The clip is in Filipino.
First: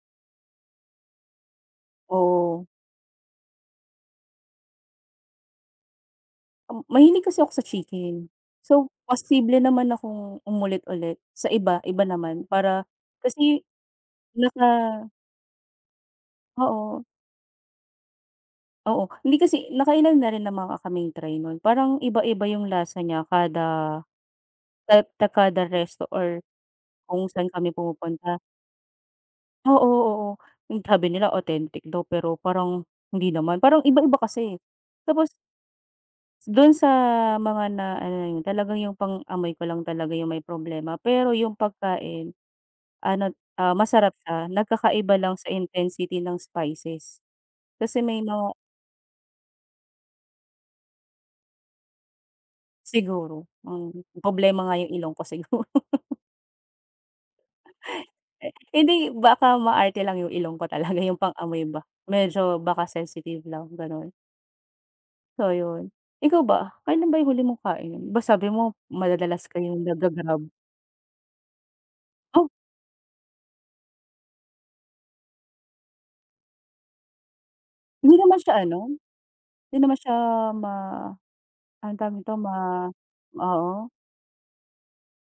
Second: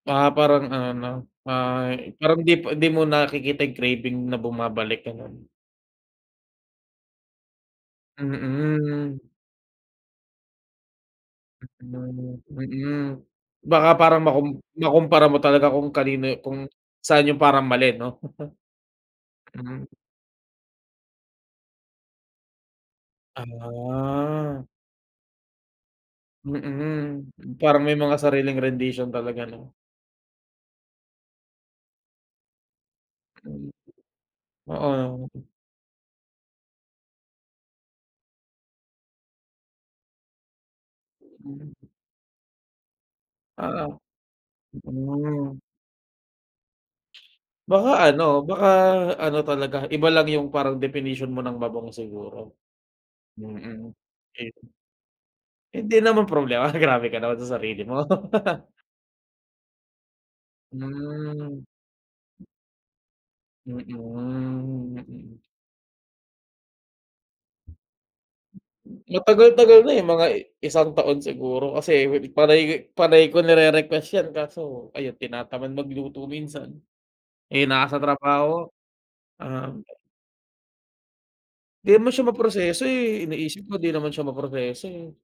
Ah, parang ano, 'no, ah, parang 'di Oo. pa 'di mo nakikita, yung craving na bumabalik ganun. Mm, mahilig kasi ako sa chicken, so, Mm. posible naman akong umulit-ulit sa iba, iba Mm, naman, para mm, kasi baka, parang makum naka. makumpara mo talaga kung kanino kung Oo. saan yung parang mali no. Oo, hindi, kasi, Mm. nakailan na rin namang kaming try nun parang iba-iba yung lasa niya kada Ah. et ta kada resto or kung Mm, saan kami parang may mga pumupunta. sariling rendisyon talaga 'no? Oo, oo, yung tabi nila authentic daw, pero, parang hindi naman, Mm. parang iba-iba kasi eh, Oo. tapos dun sa, mga na, ano na yun, talagang yung pang-amoy ko lang talaga yung may problema, pero yung Mm. pagkain, ano, A ah, ah, masarap siya nagkakaiba lang sa mm. intensity ng spices, Baka kasi ano, may na baka ano talaga iba lang yung parang definition mo ng mabango siguro, Siguro, mm, ang ayun. problema nga yung ilong ko siguro. Hindi naman problema, grabe ka naman sa sarili mo. Eh hindi, baka maarte lang yung ilong ko talaga yung Mm. pang-amoy ba, medyo baka sensitive lang ganon. Mhm. So ayun, ikaw ba? Kailan ba yung huli mong kain, ba sabi mo madadalas kayong Matagal-tagal na eh, mga naga-grab? isang taon siguro, kasi, Oh. panay panay ko nire-request yan kaso, ayun, tinatamad magluto minsan, eh, nasa Hindi naman sa trabaho, ano? ah. 'Di naman siya ma 'Di anong tawag naman siya nito, ma maproseso eh, iniisip ko, 'di oo. naman siya maproseso.